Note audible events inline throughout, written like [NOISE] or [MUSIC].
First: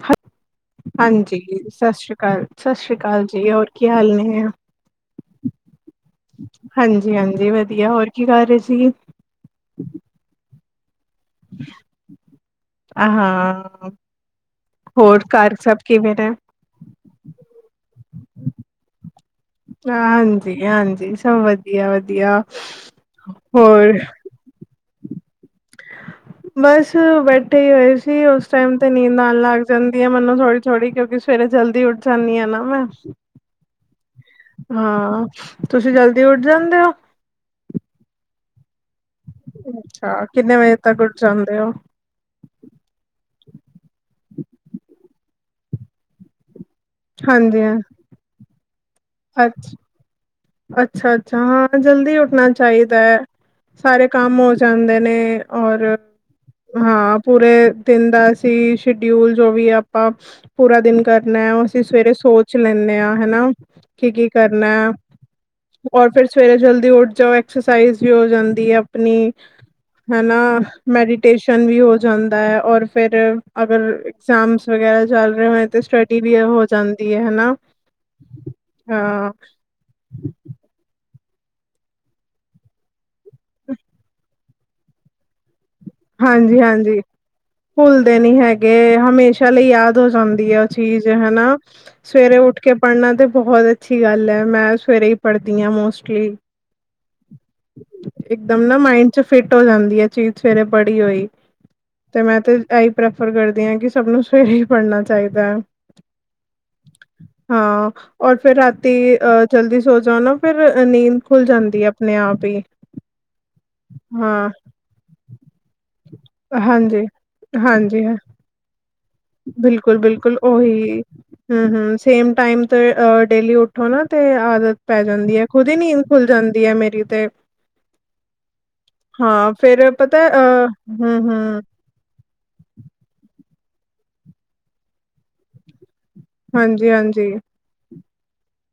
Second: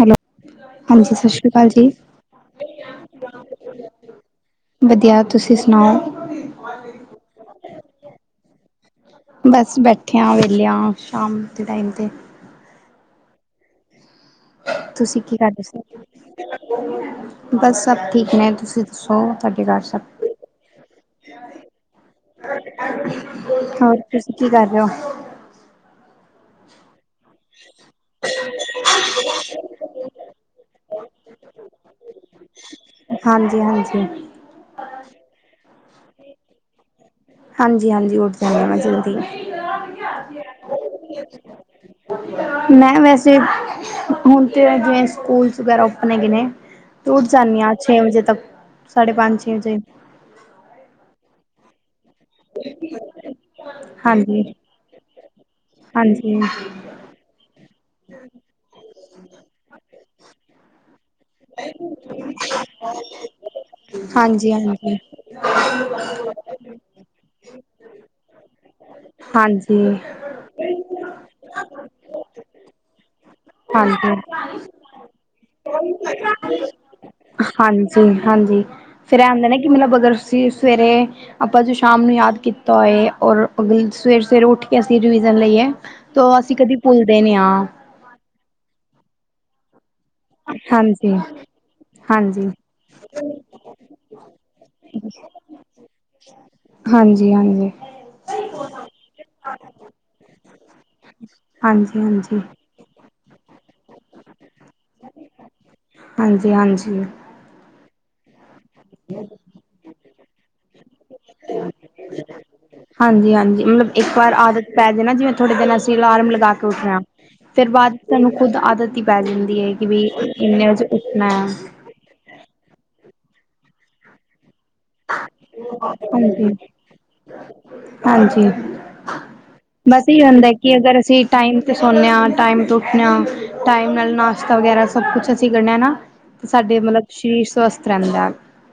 Hello. ਸਤਿ ਹਾਂਜੀ ਸ਼੍ਰੀ ਅਕਾਲ ਜੀ ਸਤਿ ਸ਼੍ਰੀ ਅਕਾਲ ਸਤਿ ਸ਼੍ਰੀ ਅਕਾਲ ਜੀ ਹੋਰ ਕੀ ਹਾਲ ਨੇ। ਵਧੀਆ ਤੁਸੀਂ ਸਬ ਹਾਂਜੀ ਹਾਂਜੀ ਵਧੀਆ ਹੋਰ ਕੀ ਕਰ ਰਹੇ ਸੀ। ਬਸ ਬੈਠੇ ਹਾ ਵੇਲੇ ਹਾ ਸ਼ਾਮ ਦੇ ਟਾਈਮ ਤੇ। ਆਹ ਹਾਂ ਤੁਸੀ ਹੋਰ ਕੀ ਘਰ ਸਭ ਕਰਦੇ ਕਿਵੇਂ ਨੇ? ਬਸ ਸਭ ਠੀਕ ਨੇ ਤੁਸੀ ਦੱਸੋ ਤੁਹਾਡੇ ਘਰ ਸਭ ਹਾਂਜੀ ਹਾਂਜੀ ਸਭ ਵਧੀਆ ਵਧੀਆ ਹੋਰ ਕੀ ਕਰ ਰਹੇ ਹੋ। ਬਸ ਬੈਠੇ ਹੀ ਹੋਏ ਸੀ ਉਸ ਟਾਈਮ ਤੇ ਨੀਂਦ ਆਉਣ ਲੱਗ ਜਾਂਦੀ ਹੈ। ਮੈਨੂੰ ਥੋੜੀ ਥੋੜ੍ਹੀ ਕਿਉਕਿ ਸਵੇਰੇ ਜਲਦੀ ਉਠ ਜਾਣੀ ਆ ਨਾ ਮੈ। ਹਾਂਜੀ ਹਾਂਜੀ। ਹਾਂ ਤੁਸੀ ਜਲਦੀ ਉਡ ਜਾਂਦੇ ਹੋ। ਹਾਂਜੀ ਹਾਂਜੀ ਉਠ ਜਾਂਦਾ ਮੈ ਜਲਦੀ। ਅਛਾ ਕਿੰਨੇ ਵਜੇ- ਤੱਕ ਉੱਠ ਜਾਂਦੇ ਹੋ? [UNINTELLIGIBLE] ਮੈਂ ਵੈਸੇ ਹੁਣ ਤੇ ਜਿਵੇ ਸਕੂਲਸ ਵਗੈਰਾ ਓਪਨ ਹੈਗੇ ਨੇ। ਤੋ ਉੱਠ ਹਾਂਜੀ, ਜਾਂਣੀਆ ਹਾਂ ਛੇ ਵਜੇ ਤੱਕ ਸਾਢੇ ਪੰਜ ਛੇ ਵਜੇ। ਅੱਛਾ ਅੱਛਾ ਹਾਂ ਜਲਦੀ ਉਠਨਾਂ ਚਾਹੀਦਾ ਹੈ ਸਾਰੇ ਕੰਮ ਹਾਂਜੀ ਹੋ ਜਾਂਦੇ ਨੇ। ਔਰ ਹਾਂਜੀ ਹਾਂਜੀ ਹਾਂ ਪੂਰੇ ਦਿਨ ਦਾ ਅਸੀਂ ਸ਼ਡਿਊਲ ਜੋ ਵੀ ਆਪਾਂ ਪੂਰਾ ਦਿਨ ਕਰਨਾ ਉਹ ਅਸੀਂ ਸਵੇਰੇ ਸੋਚ ਲੈਂਦੇ ਹਾਂ ਹਨਾ ਕੀ ਕੀ ਹਾਂਜੀ ਕਰਨਾ। ਔਰ ਫਿਰ ਸਵੇਰੇ ਜਲਦੀ ਉੱਠ ਜਾਓ ਐਕਸਰਸਾਈਜ਼ ਵੀ ਹੋ ਜਾਂਦੀ ਹੈ ਆਪਣੀ ਹਾਂਜੀ ਹ। ਨਾਲ ਮੈਡੀਟੇਸ਼ਨ ਵੀ ਹੋ ਜਾਂਦਾ ਹੈ ਔਰ। ਫਿਰ ਅਗਰ ਹਾਂਜੀ ਇਗਜ਼ਾਮਸ ਵਗੈਰਾ ਚੱਲ ਰਹੇ ਹੋਏ ਤਾਂ ਸਟੱਡੀ ਵੀ ਹੋ ਜਾਂਦ। ਹਾਂਜੀ ਹਾਂਜੀ ਫੇਰ ਇਹ ਹਾਂ ਔਦਾ ਨਾ ਕਿ ਮਤਲਬ ਅਗਰ ਤੁਸੀਂ ਸਵੇਰੇ। ਆਪਾਂ ਜੋ ਸ਼ਾਮ ਨੂੰ ਯਾਦ ਕੀਤਾ ਹੋਏ ਔਰ ਅਗਲੇ ਦਿਨ ਸਵੇਰ ਸਵੇਰ ਉੱਠ ਕੇ ਅਸੀਂ ਰਿਵੀਜ਼ਨ ਲਈਏ। ਤੋ ਅਸੀਂ ਹਾਂਜੀ ਕਦੀ ਹਾਂਜੀ ਭੁੱਲਦੇ ਨੇ ਹਾਂ। ਭੁੱਲਦੇ ਨੀ ਹੈਗੇ ਹਮੇਸ਼ਾ ਲਈ ਯਾਦ ਹੋ ਜਾਂਦੀ ਹੈ ਉਹ ਚੀਜ਼ ਹਾਂਜੀ ਹੈਨਾ। ਸਵੇਰੇ ਹਾਂਜੀ ਉੱਠ ਕੇ ਪੜ੍ਹਨਾ ਤਾਂ ਬਹੁਤ ਅੱਛੀ ਗੱਲ ਹੈ ਮੈਂ ਸਵੇਰੇ ਹੀ ਪੜ੍ਹਦੀ ਹਾਂ ਮੋਸਟਲੀ। ਹਾਂਜੀ ਹਾਂਜੀ। ਇੱਕ ਦਮ ਨਾ ਮਾਇੰਡ ਚ ਫਿਟ ਹੋ ਜਾਂਦੀ ਆ ਚੀਜ਼ ਸਵੇਰੇ ਪੜੀ ਹੋਈ ਹਾਂਜੀ ਤੇ ਹਾਂਜੀ ਮੈਂ ਤੇ। ਇਹੀ ਪ੍ਰੈਫਰ ਕਰਦੀ ਹਾਂ ਕਿ ਸਭ ਨੂੰ ਸਵੇਰੇ ਹੀ ਪੜ੍ਹਨਾ ਚਾਹੀਦਾ ਹੈ। ਹਾਂਜੀ ਹਾਂ ਔਰ ਫੇਰ ਰਾਤੀ ਅਹ ਜਲਦੀ ਸੋ ਜਾਓ ਨਾ ਫਿਰ ਨੀਂਦ ਖੁੱਲ ਜਾਂਦੀ ਹੈ। ਆਪਣੇ ਆਪ ਹੀ। ਹਾਂਜੀ-ਹਾਂਜੀ ਮਤਲਬ ਇੱਕ ਵਾਰ ਹਾਂ ਆਦਤ ਪੈ ਜੇ ਨਾ ਜਿਵੇਂ ਥੋੜੇ ਦਿਨ ਅਸੀਂ ਅਲਾਰਮ ਲ ਕੇ ਉੱਠਨਾ ਹਾਂਜੀ, ਫੇਰ ਬਾਅਦ ਹਾਂਜੀ ਹਾਂ। ਤੁਹਾਨੂੰ ਖੁਦ ਆਦਤ ਪੈ ਜਾਦੀ ਹੈ ਕਿ ਵੀ ਬਿਲਕੁਲ-ਬਿਲਕੁਲ ਇੰਨੇ ਵਜੇ ਉਹੀ। ਉੱਠਣੈ। ਹੂੰ-ਹੂੰ ਸੇਮ ਟਾਈਮ ਤਾਂ ਡੇਲੀ ਉੱਠੋ ਨਾ ਤੇ ਆਦਤ ਪੈ ਜਾਂਦੀ ਹੈ ਖੁਦ ਹੀ ਨੀਂਦ ਖੁੱਲ ਹਾਂਜੀ ਜਾਂਦੀ ਹੈ ਮੇਰੀ ਤੇ। ਹਾਂਜੀ ਹਾਂ, ਫੇਰ ਬਸ ਪਤਾ ਇਹ ਹੈ, ਹੁੰਦਾ ਅ ਕਿ ਅਗਰ ਅਸੀਂ ਟਾਈਮ ਹੂੰ-ਹੂੰ, ਤੇ ਸੋਂਨੇ ਆਂ ਟਾਈਮ ਤੋਂ ਉੱਠਣੇ ਆਂ ਟਾਈਮ ਨਾਲ ਨਾਸ਼ਤਾ ਵਗੈਰਾ ਸਭ ਕੁਛ ਅਸੀਂ ਕਰਨੇ ਆਂ ਨਾ। ਤੇ ਸਾਡੇ ਮਤਲਬ ਹਾਂਜੀ-ਹਾਂਜੀ ਸਰੀਰ ਸਵਸਥ ਰਹਿੰਦਾ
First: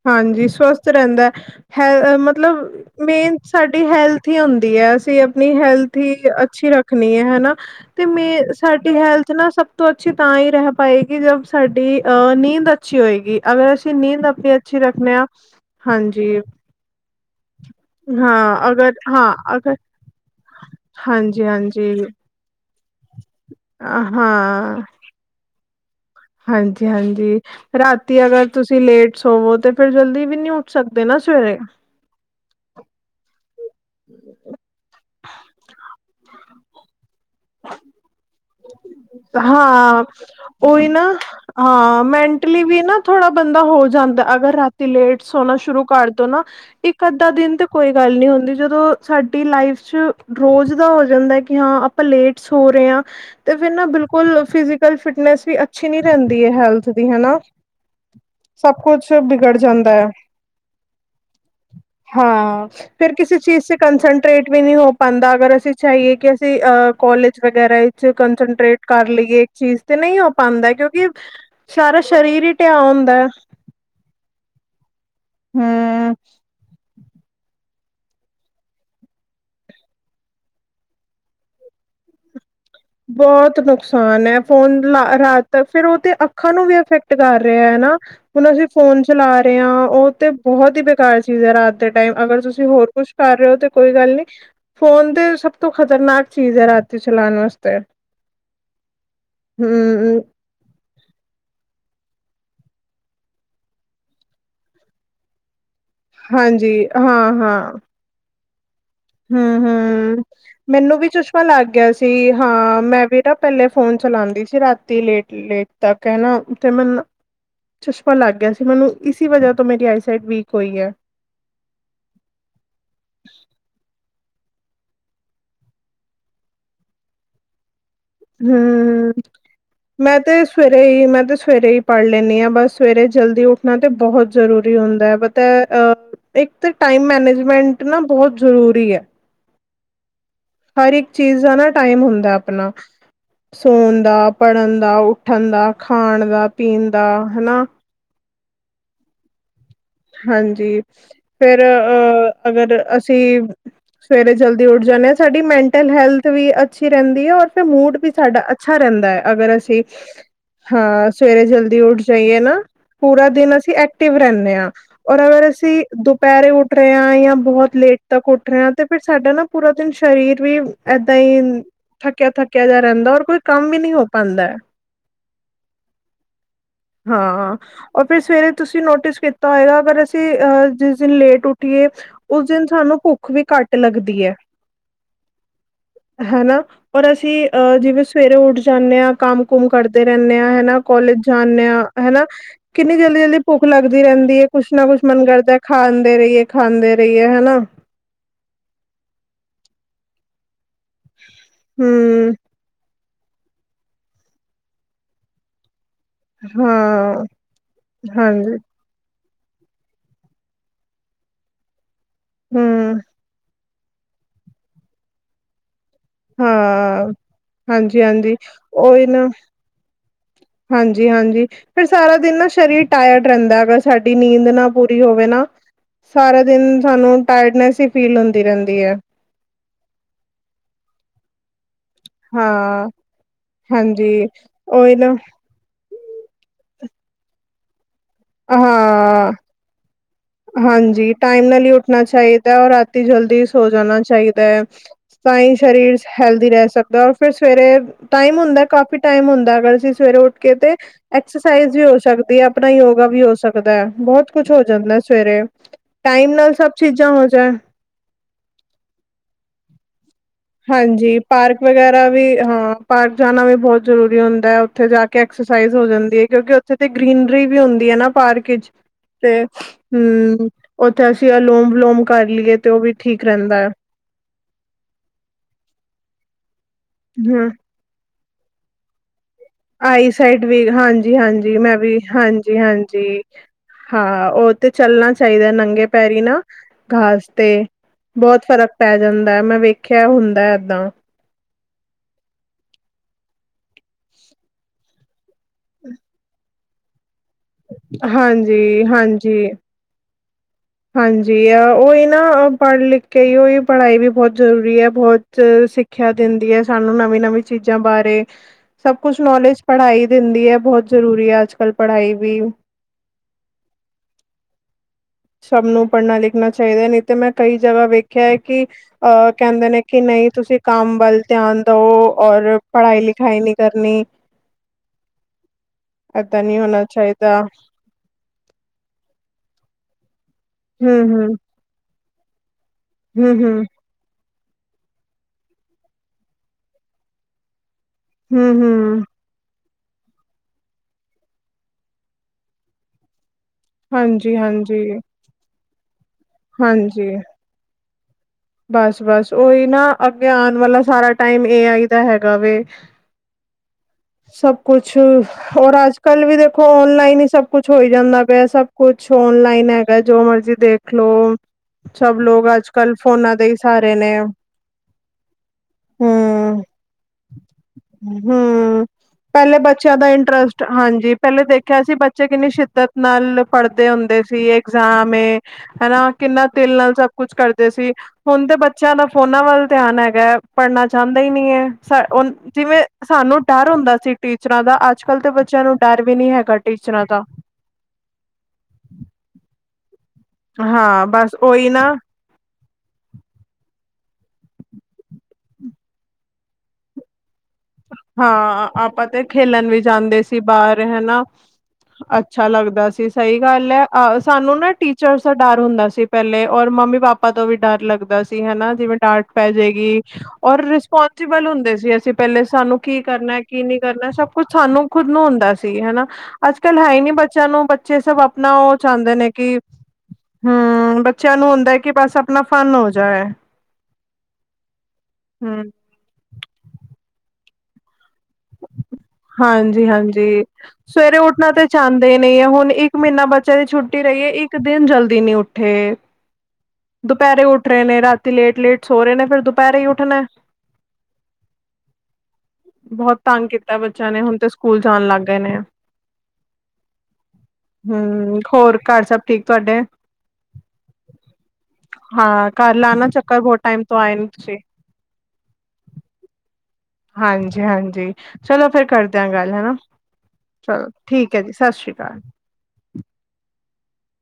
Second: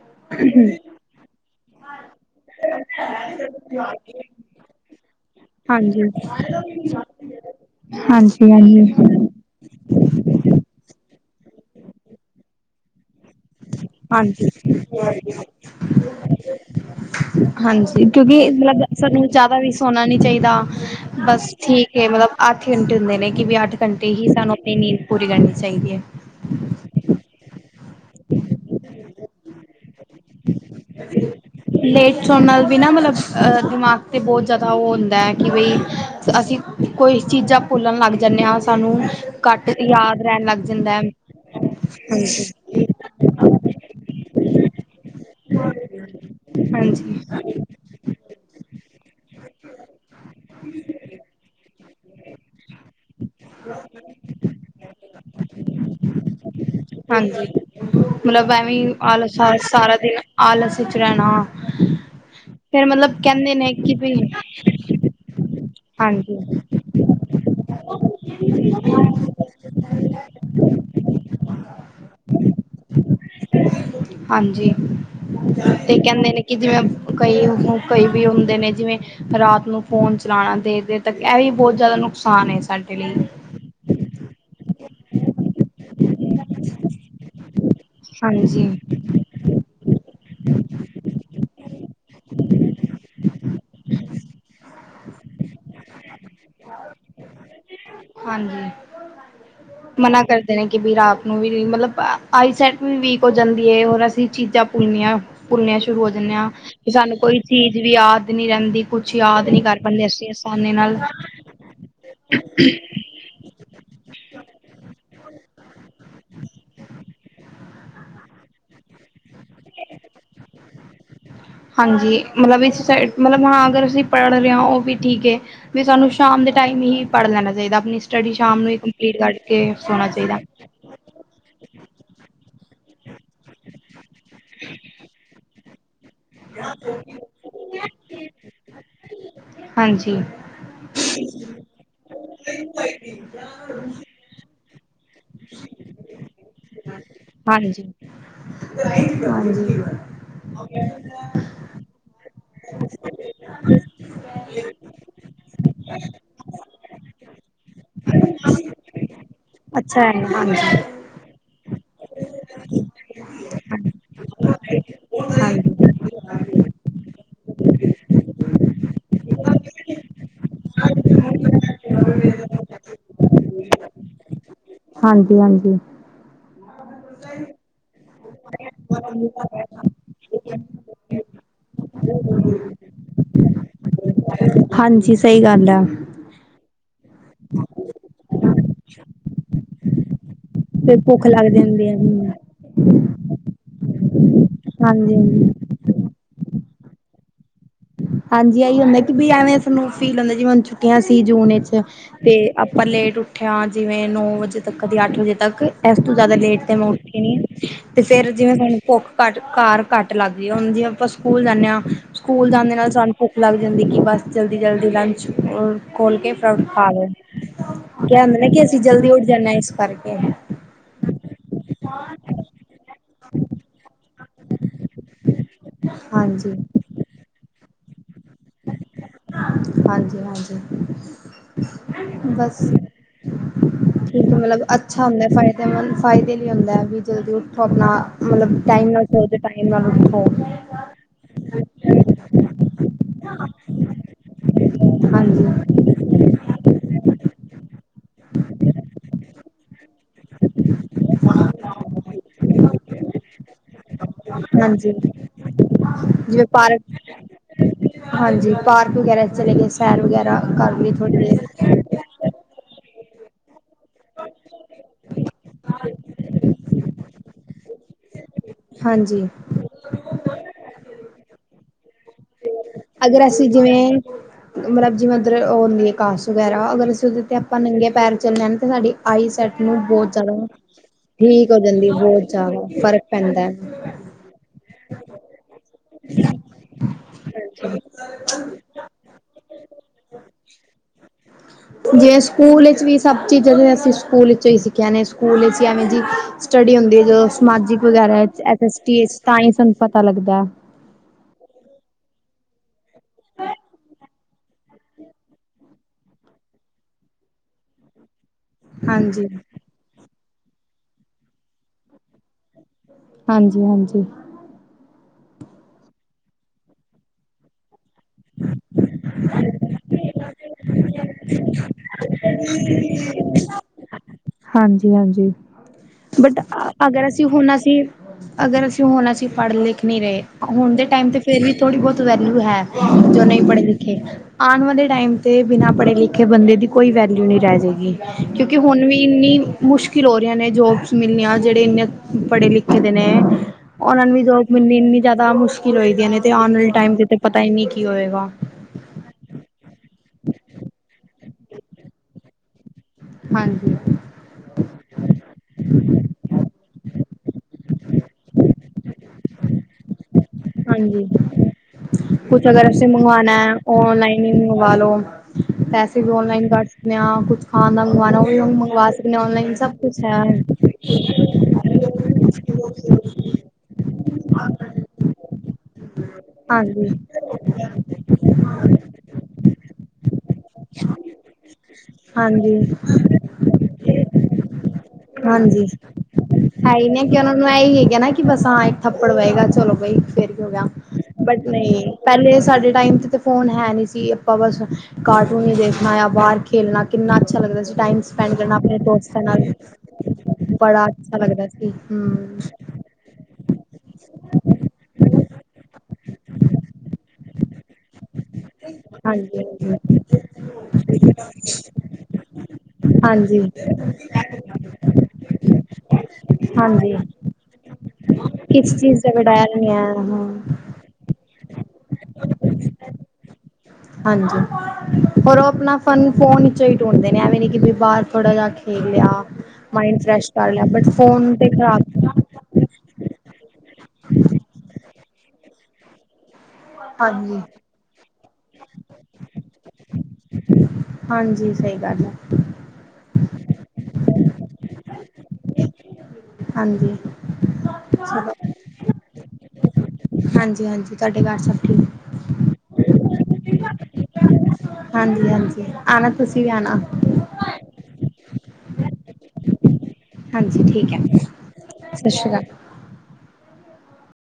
ਹਾਂਜੀ ਸਵਸਥ ਰਹਿੰਦੈ। ਹੈਲ ਮਤਲਬ ਮੇਨ ਸਾਡੀ ਹੈਲਥ ਹੀ ਹੁੰਦੀ ਹੈ ਅਸੀਂ ਆਪਣੀ ਹੈਲਥ ਹਾਂਜੀ ਹੀ ਅੱਛੀ ਰੱਖਣੀ ਹੈ ਹਨਾ ਤੇ ਹਾਂਜੀ ਮੇਨ ਹਾਂਜੀ ਸਾਡੀ ਹੈਲਥ ਸਭ ਤੋਂ ਅੱਛੀ ਤਾਂ ਹੀ ਰਹਿ ਪਾਏਗੀ, ਜਬ ਸਾਡੀ ਅਅ, ਨੀਂਦ ਅੱਛੀ ਹੋਏਗੀ। ਅਗਰ ਨੀਂਦ ਹਾਂਜੀ ਆਪਣੀ ਅੱਛੀ ਰੱਖਣੇ ਆ, ਹਾਂਜੀ। ਹਾਂਜੀ ਕਿਉਂਕਿ ' ਹਾਂ [INAUDIBLE] ਅਗਰ ' ਸਭ ਨੂੰ ਹਾਂ ਜ਼ਿਆਦਾ ਅਗਰ ਵੀ ਸੋਣਾ ਨੀ ਚਾਹੀਦਾ। ਬਸ ਹਾਂਜੀ-ਹਾਂਜੀ, ਠੀਕ ਏ, ਮਤਲਬ ਅੱਠ ਘੰਟੇ ਹੁੰਦੇ ਨੇ ਕਿ ਵੀ ਅੱਠ ਘੰਟੇ ਹੀ ਸਾਨੂੰ ਆਪਣੀ ਹਾਂ, ਨੀਂਦ ਪੂਰੀ ਕਰਨੀ ਚਾਹੀਦੀ ਐ। ਹਾਂਜੀ-ਹਾਂਜੀ। ਰਾਤੀ ਅਗਰ ਤੁਸੀਂ ਲੇਟ ਸੋਵੋ ਤੇ ਫਿਰ ਜਲਦੀ ਵੀ ਨੀ ਸਕਦੇ ' ਨਾ [INAUDIBLE] ਸਵੇਰੇ। ' ਲੇ ' [UNINTELLIGIBLE] ਸੋਣ ਨਾਲ ਵੀ ਨਾ ਮਤਲਬ ਅ, ਦਿਮਾਗ 'ਤੇ ਬਹੁਤ ਜ਼ਿਆਦਾ ਓ ਹੁੰਦਾ ਹੈ ਕਿ ਬਈ ਅਸੀਂ ਕੋਈ ਚੀਜ਼ਾਂ ਭੁੱਲਣ ਲੱਗ ਜਾਂਣੇ ਆਂ। ਸਾਨੂੰ ਘੱਟ ਹਾਂ, ਯਾਦ ਰਹਿਣ ਲੱਗ ਉਹੀ ਜਾਂਦਾ ਹੈ ਨਾ। ਹਾਂ, ਮੈਂਟਲੀ ਵੀ ਨਾ ਥੋੜ੍ਹਾ ਬੰਦਾ ਹੋ ਜਾਂਦਾ। ਅਗਰ ਰਾਤੀ ਲੇਟ ਸੋਣਾ ਸ਼ੁਰੂ ਕਰ ਦੋ ਨਾ। ਹਾਂਜੀ ਇੱਕ-ਅੱਧਾ ਦਿਨ ਤੇ ਕੋਈ ਗੱਲ ਨੀ ਹੁੰਦੀ। ਜਦੋਂ ਸਾਡੀ ਲਾਈਫ 'ਚ ਰੋਜ਼ ਦਾ ਹੋ ਜਾਂਦਾ ਕਿ ਹਾਂ ਲੇਟ ਸੋ ਰਹੇ ਆ ਤੇ ਫਿਰ ਨਾ ਬਿਲਕੁਲ ਫਿਜ਼ਕਲ ਫਿਟਨੈਸ ਵੀ ਅੱਛੀ ਨੀ ਰਹਿੰਦੀ ਹੈਲਥ ਦੀ ਹਨਾ। ਹਾਂਜੀ ਮਤਲਬ ਐਵੇਂ ਸਭ ਕੁਛ ਆਲਸ ਬਿਗੜ ਜਾਂਦਾ ਸਾਰਾ ਹੈ। ਦਿਨ ਆਲਸ ਵਿਚ ਰਹਿਣਾ ਹਾਂ ਫੇਰ ਮਤਲਬ ਕਿਸੇ ਕਹਿੰਦੇ ਚੀਜ਼ ਨੇ ਚ ਕਿ ਕੰਸਟਰੇਟ ਵੀ ਨਹੀਂ ਹੋ ਪਾਂਦਾ ਅਗਰ ਅਸੀਂ ਚਾਹੀਏ ਕਿ ਹਾਂਜੀ ਅਸੀਂ ਅ ਕੋਲਜ ਵਗੈਰਾ ਵਿੱਚ ਕੰਸਟਰੇਟ ਕਰ ਲਈਏ ਇੱਕ ਚੀਜ਼ ਤੇ ਨਹੀਂ ਹੋ ਪਾਦੈ ਕਿਉਂਕਿ ਸਾਰਾ ਸਰੀਰ ਹੀ ਢਿਆ ਹੁੰਦੈ। ਹਾਂਜੀ ਤੇ ਹੂੰ ਕਹਿੰਦੇ ਨੇ ਕਿ ਜਿਵੇਂ ਕਈ ਕਈ ਵੀ ਹੁੰਦੇ ਨੇ ਜਿਵੇਂ ਰਾਤ ਨੂੰ ਫੋਨ ਚਲਾਣਾ ਦੇਰ-ਦੇਰ ਤੱਕ ਇਹ ਵੀ ਬਹੁਤ ਜ਼ਿਆਦਾ ਨੁਕਸਾਨ ਏ ਸਾਡ ਬਹੁਤ ਨੁਕਸਾਨ ਹੈ ਫੋਨ ਲ ਰਾਤ ਤੱਕ ਫੇਰ ਉਹ ਤੇ ਅੱਖਾਂ ਨੂੰ ਵੀ ਅਫੈਕਟ ਕਰ ਰਿਹੈ। ਹਨਾ ਹੁਣ ਅਸੀਂ ਹਾਂਜੀ ਫੋਨ ਚਲਾ ਰਹੇ ਹਾਂ ਉਹ ਤੇ ਬਹੁਤ ਹੀ ਬੇਕਾਰ ਚੀਜ਼ ਹੈ ਰਾਤ ਦੇ ਟਾਈਮ ਅਗਰ ਤੁਸੀਂ ਹੋਰ ਕੁਛ ਕਰ ਰਹੇ ਹੋ ਤੇ ਕੋਈ ਗੱਲ ਨਹੀਂ ਫੋਨ ਤੇ ਸਭ ਤੋਂ ਖ਼ਤਰਨਾਕ ਚੀਜ਼ ਹੈ ਰਾਤੀ ਚਲਾਣ ਵਾਸਤੇ। ਹਾਂਜੀ। ਮਨਾ ਹੂੰ ਕਰ ਨੇ ਕੀ ਵੀ ਰਾਤ ਨੂੰ ਵੀ ਮਤਲਬ ਅ, ਆਈਸੈਟ ਵੀ ਵੀਕ ਹੋ ਜਾਂਦੀ ਏ। ਹੋਰ ਅਸੀਂ ਚੀਜ਼ਾਂ ਭੁੱਲਣੀਆਂ ਭੁੱਲਨੀਆਂ ਸ਼ੁਰੂ ਹੋ ਜਾਂਣੇ ਹਾਂ ਹਾਂਜੀ ਕੀ ਸਾਨੂੰ ਹਾਂ ਕੋਈ ਚੀਜ਼ ਵੀ ਯਾਦ ਨੀ ਰਹਿੰਦੀ। ਕੁਛ ਯਾਦ ਨਹੀਂ ਕਰ ਪਾਉਂਦੇ ਹਮ-ਹਮ, ਅਸੀਂ ਆਸਾਨੀ ਮੈਂਨੂੰ ਵੀ ਚਸ਼ਮਾ ਲੱਗ ਗਿਆ ਸੀ ਹਾਂ। ' [INAUDIBLE] ਮੈਂ ਵੀ ਨਾ ਪਹਿਲੇ ਫ਼ੋਨ ਚਲਾਣਦੀ ਸੀ। ਰਾਤੀ ਲੇਟ, ਲੇਟ ਤੱਕ ਹੈ ਨਾ। ਤੇ ਮੈਂ ਚਸ਼ਮਾ ਲੱਗ ਗਿਆ ਸੀ ਮੈਂਨੂੰ। ਇਸੀ ਵਜ਼ਾ ਤੋਂ ਮੇਰੀ ਆਈਸਾਈਟ ਵੀਕ ਹੋਈ ਹੈ। ਹਾਂਜੀ। ਮਤਲਬ ਇਸ ਸਾਇਡ, ਮਤਲਬ ਹਾਂ ਅਗਰ ਅਸੀਂ ਪੜ੍ਹ ਰਹੇ ਆਂ, ਉਹ ਵੀ ਠੀਕ ਏ। ਵੀ ਸਾਨੂੰ ਸ਼ਾਮ ਦੇ ਟਾਈਮ ਹੀ ਪੜ੍ਹ ਲੈਣਾ ਚਾਹੀਦਾ। ਆਪਣੀ ਸਟੱਡੀ ਸ਼ਾਮ ਨੂੰ ਹੀ ਹੂੰ ਕੰਪਲੀਟ ਕਰਕੇ ਸੋਣਾ ਮੈਂ ਚਾਹੀਦਾ। ਤੇ ਸਵੇਰੇ ਹੀ। ਮੈਂ ਤੇ ਸਵੇਰੇ ਹੀ ਪੜ੍ਹ ਲੈਂਣੀ ਹਾਂ ਬਸ। ਸਵੇਰੇ ਜ਼ਲਦੀ ਉੱਠਣਾ ਤੇ ਬਹੁਤ ਜ਼ਰੂਰੀ ਹੁੰਦੈ ਪਤੈ ਅ, ਇੱਕ ਤੇ ਟਾਈਮ ਮੈਨੇਜ਼ਮੈਂਟ ' [UNINTELLIGIBLE] ' ਬਹੁਤ ਜ਼ਰੂਰੀ ਹੈ। ਹਾਂਜੀ। ਹਰ ਇੱਕ ਚੀਜ਼ ਦਾ ਨਾ ਟਾਈਮ ਹੁੰਦੈ ਆਪਣਾ। ਸੋਣ ਦਾ, ਪੜਨ ਦਾ, ਉੱਠਣ ਦਾ, ਖਾਣ ਦਾ, ਪੀਣ ਦਾ। ਹਨਾ ਹਾਂਜੀ। ' [INAUDIBLE] ' ਹਾਂਜੀ। ਹਾਂਜੀ, ਫਿਰ ਅਗਰ ਅਸੀਂ ਸਵੇਰੇ ਜ਼ਲਦੀ ਉੱਠ ਜਾਂਣੇ ਆ, ਸਾਡੀ ਮੈਂਟਲ ਹੈਲਥ ਵੀ ਅੱਛੀ ਰਹਿੰਦੀ ਐ, ਔਰ ਫ਼ਿਰ ਮੂਡ ਵੀ ਸਾਡਾ ਅੱਛਾ ਰਹਿੰਦਾ ਐ। ਅਗਰ, ਅਸੀਂ ਅੱਛਾ ਹੈ ਹਾਂਜੀ ਹਾਂ ਸਵੇਰੇ, ਜ਼ਲਦੀ ਉੱਠ ਜਾਈਏ ਨਾ, ਪੂਰਾ ਦਿਨ ਅਸੀਂ ਹਾਂਜੀ ਐਕਟਿਵ ਰਹਿੰਣੇ ਆਂ। ਔਰ ਅਗਰ, ਅਸੀਂ ਦੁਪਹਿਰੇ ਉੱਠ ਰਹੇ ਆਂ, ਜਾਂ ਬਹੁਤ ਲੇਟ ਤੱਕ ਉੱਠ ਰਹੇ ਹਾਂ, ਤੇ ਫਿਰ ਸਾਡਾ ਨਾ ਪੂਰਾ ਦਿਨ, ਸ਼ਰੀਰ ਵੀ ਐਦਾਂ ਹੀ ਥੱਕਿਆਂ-ਥੱਕਿਆਂ ਜਿਆ ਰਹਿੰਦਾ, ਔਰ ਕੋਈ ਕੰਮ ਵੀ ਨਹੀਂ ਹੋ ਪਾਂਦਾ ਹਾਂਜੀ-ਹਾਂਜੀ ਹਾਂ-ਹਾਂ, ਔਰ ਫ਼ਿਰ ਸਵੇਰੇ ਤੁਸੀਂ, ਨੋਟਿਸ ਹੋਏਗਾ, ਪਰ ਅਸੀਂ, ਜਿਸ ਦਿਨ ਲੇਟ ਉੱਠੀਏ ਉਸ ਦਿਨ, ਸਾਨੂੰ ਭੁੱਖ ਵੀ ਘੱਟ ਲੱਗਦੀ ਏ ਹਾਂਜੀ, ਸਹੀ ਗੱਲ ਆ ਹਨਾ ਔਰ ਅਸੀਂ ਅਹ ਜਿਵੇਂ, ਸਵੇਰੇ ਉੱਠ ਜਾਂਦੇ ਹਾਂ ਕੰਮ ਕੰਮ -ਕੁੰਮ ਕਰਦੇ ਰਹਿੰਦੇ ਹਾਂ ਹਨਾ, ਫਿਰ ਕੋਲਜ ਭੁੱਖ ਲੱਗ ਜਾਂਨੇ ਹਾਂ ਜਾਂਦੀ ਹੈ ਹਨਾ ਹਮ ਕਿੰਨੀ ਜਲਦੀ ਜਲਦੀ ਭੁੱਖ ਲੱਗਦੀ ਰਹਿੰਦੀ, ਹੈ ਕੁਛ ਨਾ, ਕੁਛ ਹਾਂਜੀ ਮਨ ਹਾਂਜੀ ਕਰਦਾ, ਖਾਂਦੇ ਰਹੀਏ ਖਾਂਦੇ ਰਹੀਏ, ਹਨਾ ਹਾਂਜੀ, ਇਹੀ ਹੁੰਦਾ ਕਿ ਵੀ ਐਵੇਂ ਸਾਨੂੰ ਫੀਲ, ਹੁੰਦਾ ਜਿਵੇਂ ਛੁੱਟੀਆਂ ਸੀ ਜੂਨ ਵਿੱਚ ਹਮ ਤੇ ਆਪਾਂ ਲੇਟ ਉੱਠੇ ਜਿਵੇਂ, ਨੌ ਵਜੇ ਤੱਕ, ਕਦੀ ਅੱਠ ਵਜੇ ਤੱਕ ਇਸ ਤੋਂ ਜ਼ਿਆਦਾ, ਲੇਟ ਤੇ ਮੈਂ ਉਠੀ ਹਾਂ ਨਈ ਤੇ ਫੇਰ ਜਿਵੇਂ ਹਾਂਜੀ ਤੁਾਨੂੰ ਭੁੱਖ ਘੱਟ, ਘਰ ਘੱਟ ਲੱਗਦੀ, ਹੁਣ ਜੇ ਆਪਾਂ ਸਕੂਲ ਜਾਂਣੇ ਆ ਸਕੂਲ ਜਾਂਨੇ ਹਮ ਲੱਗ ਜਾਂਦੀ ਕਿ, ਬਸ ਜਲਦੀ- ਜਲਦੀ ਲੰਚ ਖੋਲ ਕੇ ਫਿਰ ਖਾਂ ਲੋ ਹਾਂ ਹਾਂਜੀ ਹਾਂਜੀ ਕਿਹਦੇ ਨੇ ਕਿ, ਅਸੀਂ ਉਹੀ ਜਲਦੀ ਉੱਠ, ਨਾ ਜਾਂਣੇ ਹਾ ਇਸ ਕਰਕੇ ਹਾਂਜੀ-ਹਾਂਜੀ। ਫਿਰ ਸਾਰਾ ਦਿਨ ਨਾ ਸ਼ਰੀਰ ਟਾਇਰਡ ਰਹਿੰਦਾ ਹੈ, ਅਗਰ ਸਾਡੀ ਨੀਂਦ ਨਾ ਪੂਰੀ ਹੋਵੇ ਨਾ। ਸਾਰਾ ਹਾਂਜੀ ਦਿਨ, ਸਾਨੂੰ ਟਾਇਰਡਨੈਸ ਹੀ, ਫੀਲ ਹੁੰਦੀ ਰਹਿੰਦੀ ਐ। ਹਾਂਜੀ-ਹਾਂਜੀ। ਬਸ, ਹਾਂ ਠੀਕ ਹਾਂਜੀ ਹੈ। ਮਤਲਬ ਉਹੀ ਅੱਛਾ ਨਾ ਹੁੰਦਾ ਫਾਇ ਤੇ ਮੈਂਨੂੰ ਫ਼ਾਇਦੇ ਲਈ ਹੁੰਦਾ ਹੈ, ਵੀ, ਜ਼ਲਦੀ ਉੱਠੋ ਆਪਣਾ, ਮਤਲਬ ਟਾਈਮ ਨਾਲ '' ਹਾਂ ਤੇ ਟਾਈਮ ਨਾਲ ਉੱਠੋ। ਹਾਂਜੀ। ਟਾਈਮ ਨਾਲ ਹੀ ਉੱਠਣਾ ਚਾਹੀਦਾ, ਔਰ ਰਾਤੀ, ਜ਼ਲਦੀ ਸੋਂ ਜਾਣਾ ਚਾਹੀਦਾ ਐ। ' ਹਾਂਜੀ [UNINTELLIGIBLE] ' [INAUDIBLE] ਹੈਲਦੀ ਰਹਿ ਸਕਦਾ। ਔਰ ਫ਼ਿਰ ਸਵੇਰੇ ਟਾਈਮ ਹੁੰਦਾ, ਕਾਫ਼ੀ ਟਾਈਮ ਹੁੰਦਾ ਅਗਰ ਅਸੀਂ ਸਵੇਰੇ ਉੱਠ ਕੇ ਤੇ ਐਕਸਰਸਾਈਜ਼ ਵੀ ਹੋ ਸਕਦੀ ਐ, ਆਪਣਾ ਯੋਗਾ ਵੀ ਹੋ ਸਕਦਾ ਐ। ਬਹੁਤ ਕੁਛ ਹੋ ਹਾਂਜੀ ਜਾਂਦਾ ਸਵੇਰੇ, ਟਾਈਮ ਜਿਵੇਂ ਨਾਲ ਸਭ ਪਾਰਕ ਚੀਜ਼ਾਂ ਹੋ ਜਾਣ ਹਾਂਜੀ। ਪਾਰਕ ਵਗ਼ੈਰਾ, ਚਲੇ ਗਏ ਸੈਰ ਵਗ਼ੈਰਾ ਹਾਂਜੀ। ਪਾਰਕ ਵਗ਼ੈ ' ਐ ' ਵੀ ਹਾਂ, ਪਾਰਕ ਜਾਣਾ ਵੀ ਬਹੁਤ ਜ਼ਰੂਰੀ ਹੁੰਦਾ ਹੈ, ਉੱਥੇ ਜਾ ਕੇ ਐਕਸਰਸਾਈਜ਼ ਹੋ ਜਾਂਦੀ, ਹੈ ਕਿਉਂਕਿ ਤੇ, ਗ੍ਰਰੀਨਰੀ ਵੀ, ਹੁੰਦੀ ਹੈ ਨਾ ਪਾਰਕ ਹਾਂਜੀ ਤੇ ਹਮ, ਉੱਥੇ ਅਸੀਂ, ਅਲੋਮ ਬਲੋਮ ਕਰ ਲਈਏ ਤੇ ਉਹ ਵੀ ਠੀਕ ਅਗਰ, ਅਸੀਂ ਰਹਿੰਦਾ ਹੈ ਜਿਵੇਂ ਮਤਲਬ, ਜਿਵੇ -ਜਿਵੇ ਉਹ ਨੀਂ ਕਰ ਸਕਦਾ ਰਾ ਅਗਰ ਹਮ ਆਪਾਂ ਨੰਗੇ ਪੈਰ ਚੱਲਦੇ ਤੇ ਸ ਆਈਸੈਟ ਨੂੰ ਆਈ ਬਹੁਤ ਜਿਆਦਾ ਸਾਈਡ ਵੀ ਹਾਂਜੀ ਵੀਕ, ਹੋ ਹਾਂਜੀ ਮੈਂ ਜਾਂਦੀ ਵੀ ਬਹੁਤ ਹਾਂਜੀ ਜ਼ਿਆਦਾ ਫ਼ਰਕ ਹਾਂਜੀ ਪੈਂਦਾ ਹੈ ਹਾਂ, ਉਹ ਤੇ ਚੱਲਣਾ ਚਾਹੀਦਾ, ਨੰਗੇ ਪੈਰੀ ਨਾ ਘਾਸ ਤੇ ਬਹੁਤ, ਫ਼ਰਕ ਪੈ ਜਾਂਦਾ, ਹੈ ਮੈਂ ਵੇਖਿਆ ਹੁੰਦਾ ਏਦਾਂ ਜੇਵੇ ਸਕੂਲ ਵਿੱਚ ਵੀ, ਸਭ ਚੀਜ਼ਾਂ ਅਸੀਂ ਸਕੂਲ ਵਿੱਚੋਂ ਹੀ ਸਿੱਖਿਆ ਨੇ,, ਸਕੂਲ ਵਿੱਚ ਐਵੇਂ ਜੀ ਸਟੱਡੀ ਹੁੰਦੀ ਹੈ, ਜਦੋਂ ਸਮਾਜਿਕ ਵਗੈਰਾ ਐਸ ਹਾਂਜੀ ਟੀ, ਹਾਂਜੀ ਤਾਂ ਹੀ ਸਾਨੂੰ ਪਤਾ ਲੱਗਦਾ ਹੈ ਹਾਂਜੀ, ਆ ਉਹੀ ਨਾ ਪੜ੍ਹ ਲਿਖ ਕੇ ਹੀ, ਉਹੀ ਪੜ੍ਹਾਈ ਵੀ ਬਹੁਤ ਜ਼ਰੂਰੀ ਹੈ ਬਹੁਤ ਸਿੱਖ। ਸਿੱਖਿਆ ਦਿੰਦੀ ਹੈ, ਸਾਨੂੰ ਨਵੀਂ ਨਵੀਂ ਚੀਜ਼ਾਂ ਬਾਰੇ। ਸਭ ਕੁਛ, ਹਾਂਜੀ। ਨੌਲੇਜ ਪੜ੍ਹਾਈ ਦਿੰਦੀ ਹੈ ਬਹੁਤ ਜ਼ਰੂਰੀ ਹੈ ਅੱਜ -ਕੱਲ ਪੜ੍ਹਾਈ ਵੀ? ਹਾਂਜੀ -ਹਾਂਜੀ ਸਭ ਨੂੰ, ਪੜ੍ਹਨਾ ਲਿਖਣਾ ਚਾਹੀਦਾ ਏ, ਨਹੀਂ ਤੇ ਮੈਂ ਕਈ ਜਗ੍ਹਾ ਵੇਖਿਆ ਹੈ ਕਿ ਅਹ ਕਹਿੰਦੇ ਨੇ, ਕਿ ਨਹੀਂ ਤੁਸੀਂ ਕੰਮ ਵੱਲ ਧਿਆਨ ਦਓ, ਔਰ ਪੜ੍ਹਾਈ ਲਿਖਾਈ ਨਹੀਂ ਕਰਨੀਂ ਹਾਂਜੀ- ਹਾਂਜੀ ਬਟ ਏਦਾਂ ਨਹੀਂ ਹੋਣਾ ਅਗਰ ਅਸੀਂ ਚਾਹੀਦਾ ਹੁਣ ਅਸੀਂ ਅਗਰ ਅਸੀਂ ਹੁਣ ਅਸੀਂ ਪੜ੍ਹ ਲਿਖ ਨਹੀਂ ਰਹੇ, ਹੁਣ ਦੇ ਟਾਈਮ ਹਮ ਤੇ ਹਮ ਫਿਰ ਵੀ ਥੋੜ੍ਹੀ ਬਹੁਤ ਵੈਲਿਊ ਹੈ ਜੋ ਨਹੀਂ ਹਮ ਹਮ ਪੜੇਗੀ ਆਉਣ ਵਾਲੇ ਟਾਈਮ ਤੇ ਬਿਨਾਂ ਪੜ੍ਹੇ- ਲਿਖੇ ਬੰਦੇ ਦੀ ਕੋਈ ਵੈਲਿਊ ਨਹੀਂ ਰਹਿ ਜਾਏਗੀ ਕਿਉਂਕਿ ਹਮ ਹੁਣ ਵੀ ਹਮ ਇੰਨੀ ਮੁਸ਼ਕਿਲ ਹੋ ਰਹੀਆ ਨੇ ਜੋਬਸ ਮਿਲਣੀਆਂ ਜਿਹੜੇ ਇੰਨੇ ਪੜ੍ਹੇ ਲਿਖੇ ਦੇ ਨੇ ਉਹਨਾ ਨੂੰ ਵੀ ਹਾਂਜੀ ਜੋਬ ਮਿਲਣੀ ਹਾਂਜੀ ਇੰਨੀ ਜ਼ਿਆਦਾ ਮੁਸ਼ਕਿਲ ਹੋਦੀਆਂ ਨੇ ਤੇ ਆਉਣ ਵਾਲੇ ਟਾਈਮ ਤੇ ਪਤਾ ਹੀ ਨਹੀਂ ਕੀ ਹੋਏਗਾ ਬਸ- ਬਸ ਉਹੀ ਨਾ ਅੱਗੇ ਆਉਣ ਵਾਲਾ ਸਾਰਾ ਟਾਈਮ ਏ ਆਈ ਦਾ ਹੈਗਾ ਵੇ ਹਾਂਜੀ ਸਭ ਕੁਛ ਔਰ ਅੱਜ -ਕੱਲ੍ਹ ਵੀ ਦੇਖੋ ਔਨਲਾਈਨ ਹੀ ਸਭ ਕੁਛ ਹੋ ਜਾਂਦਾ ਪਿਆ ਸਭ ਕੁਛ ਔਨਲਾਈਨ ਹੈਗਾ ਜੋ ਮਰਜ਼ੀ ਦੇਖ ਹਾਂਜੀ ਲਓ, ਸਭ ਲੋਕ ਅਜ ਕੱਲ ਮੈਮ ਔਨਲਾਈਨ ਹੀ ਮੰਗਵਾਲੋ ਪੈਸੇ ਵੀ ਔਨਲਾਈਨ ਹੂੰ ਕਟਦੇ ਆਂ ਕੁਛ ਖਾਣ ਦਾ ਮੰਗਵਾਉਣਾ ਉਹ ਵੀ ਹੂੰ, ਮੰਗਵਾ ਸਕਦੇ ਹਾਂ ਔਨਲਾਈਨ ਪਹਿਲੇ ਸਭ ਬੱਚਿਆਂ ਕੁਛ ਦਾ ਹੈ। ਇੰਟਰਸਟ ਹਾਂਜੀ ਪਹਿਲੇ ਦੇਖਿਆ ਸੀ ਬੱਚੇ ਕਿੰਨੇ ਸ਼ਿੱਦਤ ਨਾਲ ਪੜ੍ਹਦੇ ਹੁੰਦੇ ਸੀ ਇਗਜ਼ਾਮ ਹਨਾ। ਕਿੰਨਾ ਦਿਲ ਹਾਂਜੀ, ਨਾਲ ਸਭ ਕੁੱਛ ਕਰ ਹੁੰਦੇ ਸੀ, ਹੁਣ ਤੇ ਬੱਚਿਆਂ ਦਾ ਫੋਨਾਂ ਵੱਲ ਧਿਆਨ ਹੈਗਾ ਪੜ੍ਹਨਾ ਚਾਹੁੰਦੇ ਹੀ ਨਹੀਂ ਹੈ। ਹਾਂਜੀ, ਜਿਵੇਂ ਸਾਨੂੰ ਡਰ ਹੁੰਦਾ ਸੀ ਟੀਚਰਾਂ ਦਾ ਅੱਜ -ਕੱਲ੍ਹ ਤਾਂ ਬੱਚਿਆਂ ਨੂੰ ਡਰ ਵੀ ਨੀ ਹੈਗਾ ਟੀਚਰਾਂ ਦਾ। ਮੈਂ ਇਹੀ ਹੈਗਾ ਨਾ ਕਿ ਬਸ ਹਾਂ ਇੱਕ ਥੱਪੜ ਪਏਗਾ ਚਲੋ ਬਈ ਫਿਰ ਕੀ ਹੋਇਆ, ਹਾਂ ਬਸ ਬਟ ਉਹੀ ਨਹੀਂ ਨਾ ਪਹਿਲੇ ਸਾਡੇ ਟਾਈਮ ਤੇ ਫੋਨ ਹੈ ਨਹੀਂ ਸੀ ਆਪਾਂ ਬਸ ਕਾਰਟੂਨ ਹੀ ਦੇਖਣਾ ਜਾਂ ਬਾਹਰ ਖੇਲਣਾ ਕਿੰਨਾ ਅੱਛਾ ਲੱਗਦਾ ਸੀ। ਟਾਈਮ ਸਪੈਂਡ ਕਰਨਾ ਹਾਂ ਆਪਣੇ ਆਪਾਂ ਦੋਸਤਾਂ ਤੇ ਨਾਲ। ਖੇਲਣ ਵੀ ਜਾਂਦੇ ਸੀ ਬਾਹਰ ਬੜਾ ਅੱਛਾ ਹਨਾ, ਲੱਗਦਾ ਸੀ ਹੂੰ ਅੱਛਾ ਲੱਗਦਾ ਸੀ ਸਹੀ ਗੱਲ ਹੈ ਅ ਸਾਨੂੰ ਨਾ ਟੀਚਰ ਦਾ ਡਰ ਹੁੰਦਾ ਸੀ ਪਹਿਲੇ ਔਰ ਮੰਮੀ- ਪਾਪਾ ਉਹਦੋ ਵੀ ਡਰ ਲੱਗਦਾ ਸੀ ਹਨਾ ਜਿਵੇਂ ਡਾਂਟ ਹਾਂਜੀ, ਪੈ ਜਾਏਗੀ ਹਾਂਜੀ, ਔਰ ਰਿਸਪੋਂਸੀਬਲ ਹੁੰਦੇ ਸੀ ਅਸੀਂ ਪਹਿਲੇ ਸਾਨੂੰ ਕੀ ਕਰਨਾ ਹਾਂਜੀ, ਕੀ ਨਹੀਂ ਕਰਨਾ ਸਭ ਕੁੱਛ ਸਾਨੂੰ ਖੁਦ ਨੂੰ ਹੁੰਦਾ ਸੀ ਹਨਾ ਅੱਜ ਕੱਲ੍ਹ ਹੈ ਹੀ ਹਾਂਜੀ। ਨਹੀਂ ਬੱਚਿਆਂ ਨੂੰ ਬੱਚੇ ਸਭ ਆਪਣਾ ਉਹ ਚਾਹੁੰਦੇ ਨੇ ਕਿ ਹਮ, ਹਮ ਹਮ ਬੱਚਿਆਂ ਨੂੰ ਹੁੰਦਾ ਹੈ ਕਿ ਬਸ ਆਪਣਾ ਫਨ ਹੋ ਜਾਏ ਹਾਂਜੀ, ਹੋਰ ਉਹ ਹਮ ਆਪਣਾ ਫਨ ਫੋਨ ਵਿਚੋਂ ਹੀ ਢੂੰਢਦੇ ਨੇ ਐਵੇਂ ਨੀ ਕਿ ਬਾਹਰ ਥੋੜ੍ਹਾ ਜਿਹਾ ਖੇਲ ਲਿਆ, ਮਾਈੰਡ ਫਰੈਸ਼ ਹਾਂਜੀ-ਹਾਂਜੀ। ਕਰ ਲਿਆ ਬਟ ਸਵੇਰੇ ਫੋਨ ਤੇ ਉੱਠਣਾ ਚਾਹੁੰਦੇ ਹੀ ਖਰਾਬ ਨਹੀਂ ਆ ਹੁਣ ਇੱਕ ਇਕ ਮਹੀਨਾ ਬੱਚਿਆਂ ਦੀ ਛੁੱਟੀ ਰਹੀਏ ਇੱਕ ਦਿਨ ਜਲਦੀ ਨਹੀ ਉੱਠੇ ਹਾਂਜੀ ਦੁਪਹਿਰੇ ਉੱਠ ਰਹੇ ਨੇ ਰਾਤੀ ਲੇਟ -ਲੇਟ ਸੋ ਰਹੇ ਨੇ ਫਿਰ ਦੁਪਹਿਰੇ ਹੀ ਉੱਠਣਾ। ਹਾਂਜੀ ਸਹੀ ਗੱਲ ਹੈ। ਬਹੁਤ ਤੰਗ ਕੀਤਾ ਬੱਚਿਆਂ ਨੇ ਹੁਣ ਤੇ ਸਕੂਲ ਜਾਣ ਲੱਗ ਗਏ ਨੇ। ਹਾਂਜੀ ਚਲੋ ਹਮ, ਹੋਰ ਘਰ ਸਭ ਠੀਕ ਤੁਹਾਡੇ? ਹਾਂਜੀ ਹਾਂਜੀ ਤੁਹਾਡੇ ਘਰ ਸਭ ਠੀਕ ਹਾਂ ਘਰ ਲਾਉਣਾ ਚੱਕਰ ਬਹੁਤ ਟਾਈਮ ਤੋਂ ਆਏ ਨੀ ਤੁਸੀਂ। ਹਾਂਜੀ -ਹਾਂਜੀ ਆਉਣਾ ਤੁਸੀਂ ਵੀ ਆਉਣਾ। ਹਾਂਜੀ -ਹਾਂਜੀ ਚਲੋ ਫੇਰ ਕਰਦੇ ਆਂ ਗੱਲ ਹਨਾ। ਚਲੋ, ਠੀਕ ਹੈ ਜੀ ਸਤਿ ਸ੍ਰੀ ਅਕਾਲ।